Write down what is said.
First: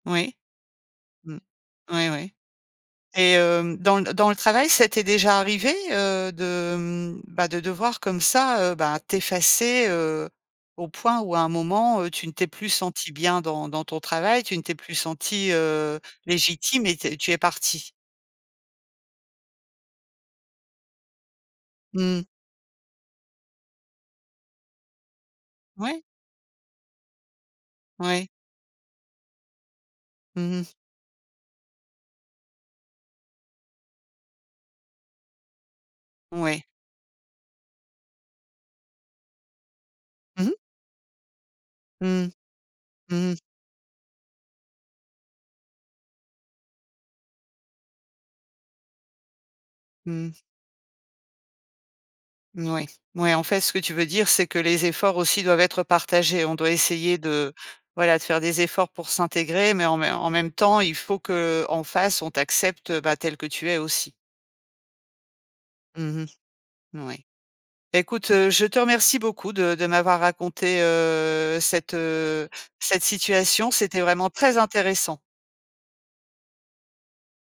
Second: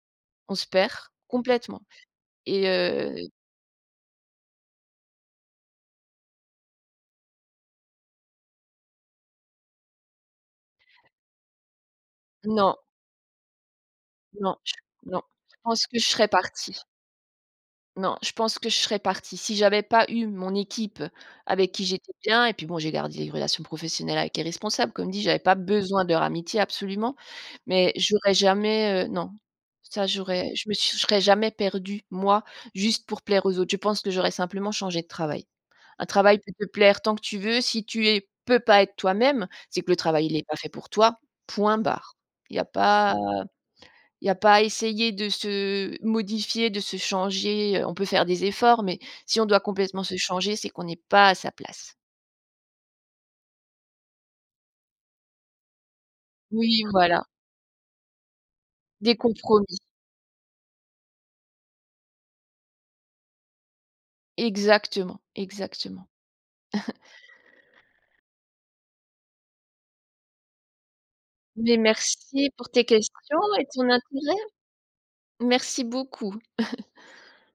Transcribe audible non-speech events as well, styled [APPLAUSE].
Oui, On se perd. mmh, Complètement. oui oui. Et heu Et hem, dans le dans le travail, ça t'est déjà arrivé, heu, de, hem, bah, de devoir comme ça, heu, ben, t'effacer, heu, au point où à un moment, heu, tu ne t'es plus Non. sentie bien dans dans ton travail, Non, tu ne t'es plus non, sentie, je pense que heu, je serais partie. légitime et tu es tu es partie? Non, je pense que je serais partie. Si j'avais pas eu mon équipe avec qui j'étais Mmh. bien, et puis bon j'ai gardé une relation professionnelle avec les responsables comme dit, j'avais pas Ouais. besoin de leur amitié absolument, mais Ouais. j'aurais jamais, heu, non. Ça j'aurais Mmh je mh. me suis je serais jamais perdue, moi, juste pour plaire aux autres. Je pense que j'aurais simplement changé de travail. Un travail peut Ouais. te plaire tant que tu veux, si tu es peux pas être toi-même, c'est que le travail il est Mmh mh. pas fait pour toi, point barre. Mmh. Il y a pas Mmh mh. il y a pas à essayer de se modifier, de se changer, heu, on peut faire des efforts, mais si on doit complètement se Mmh. changer, c'est qu'on est pas à sa place. Mouais. Mouais, en fait, ce que tu veux dire, c'est que les efforts aussi doivent être partagés. On doit Oui, essayer voilà. de voilà, de faire des efforts pour Des s'intégrer, compromis. mais en mais en même temps, il faut qu'en face, on t'accepte, heu, bah, tel que tu es aussi. Exactement, exactement. Mmh mh. [CHUCKLES] Mouais. Écoute, heu, je te remercie beaucoup de de m'avoir raconté, heu, Mais cette, heu, merci pour tes cette questions et situation. ton C'était vraiment intérêt! très intéressant. Merci beaucoup. [CHUCKLES]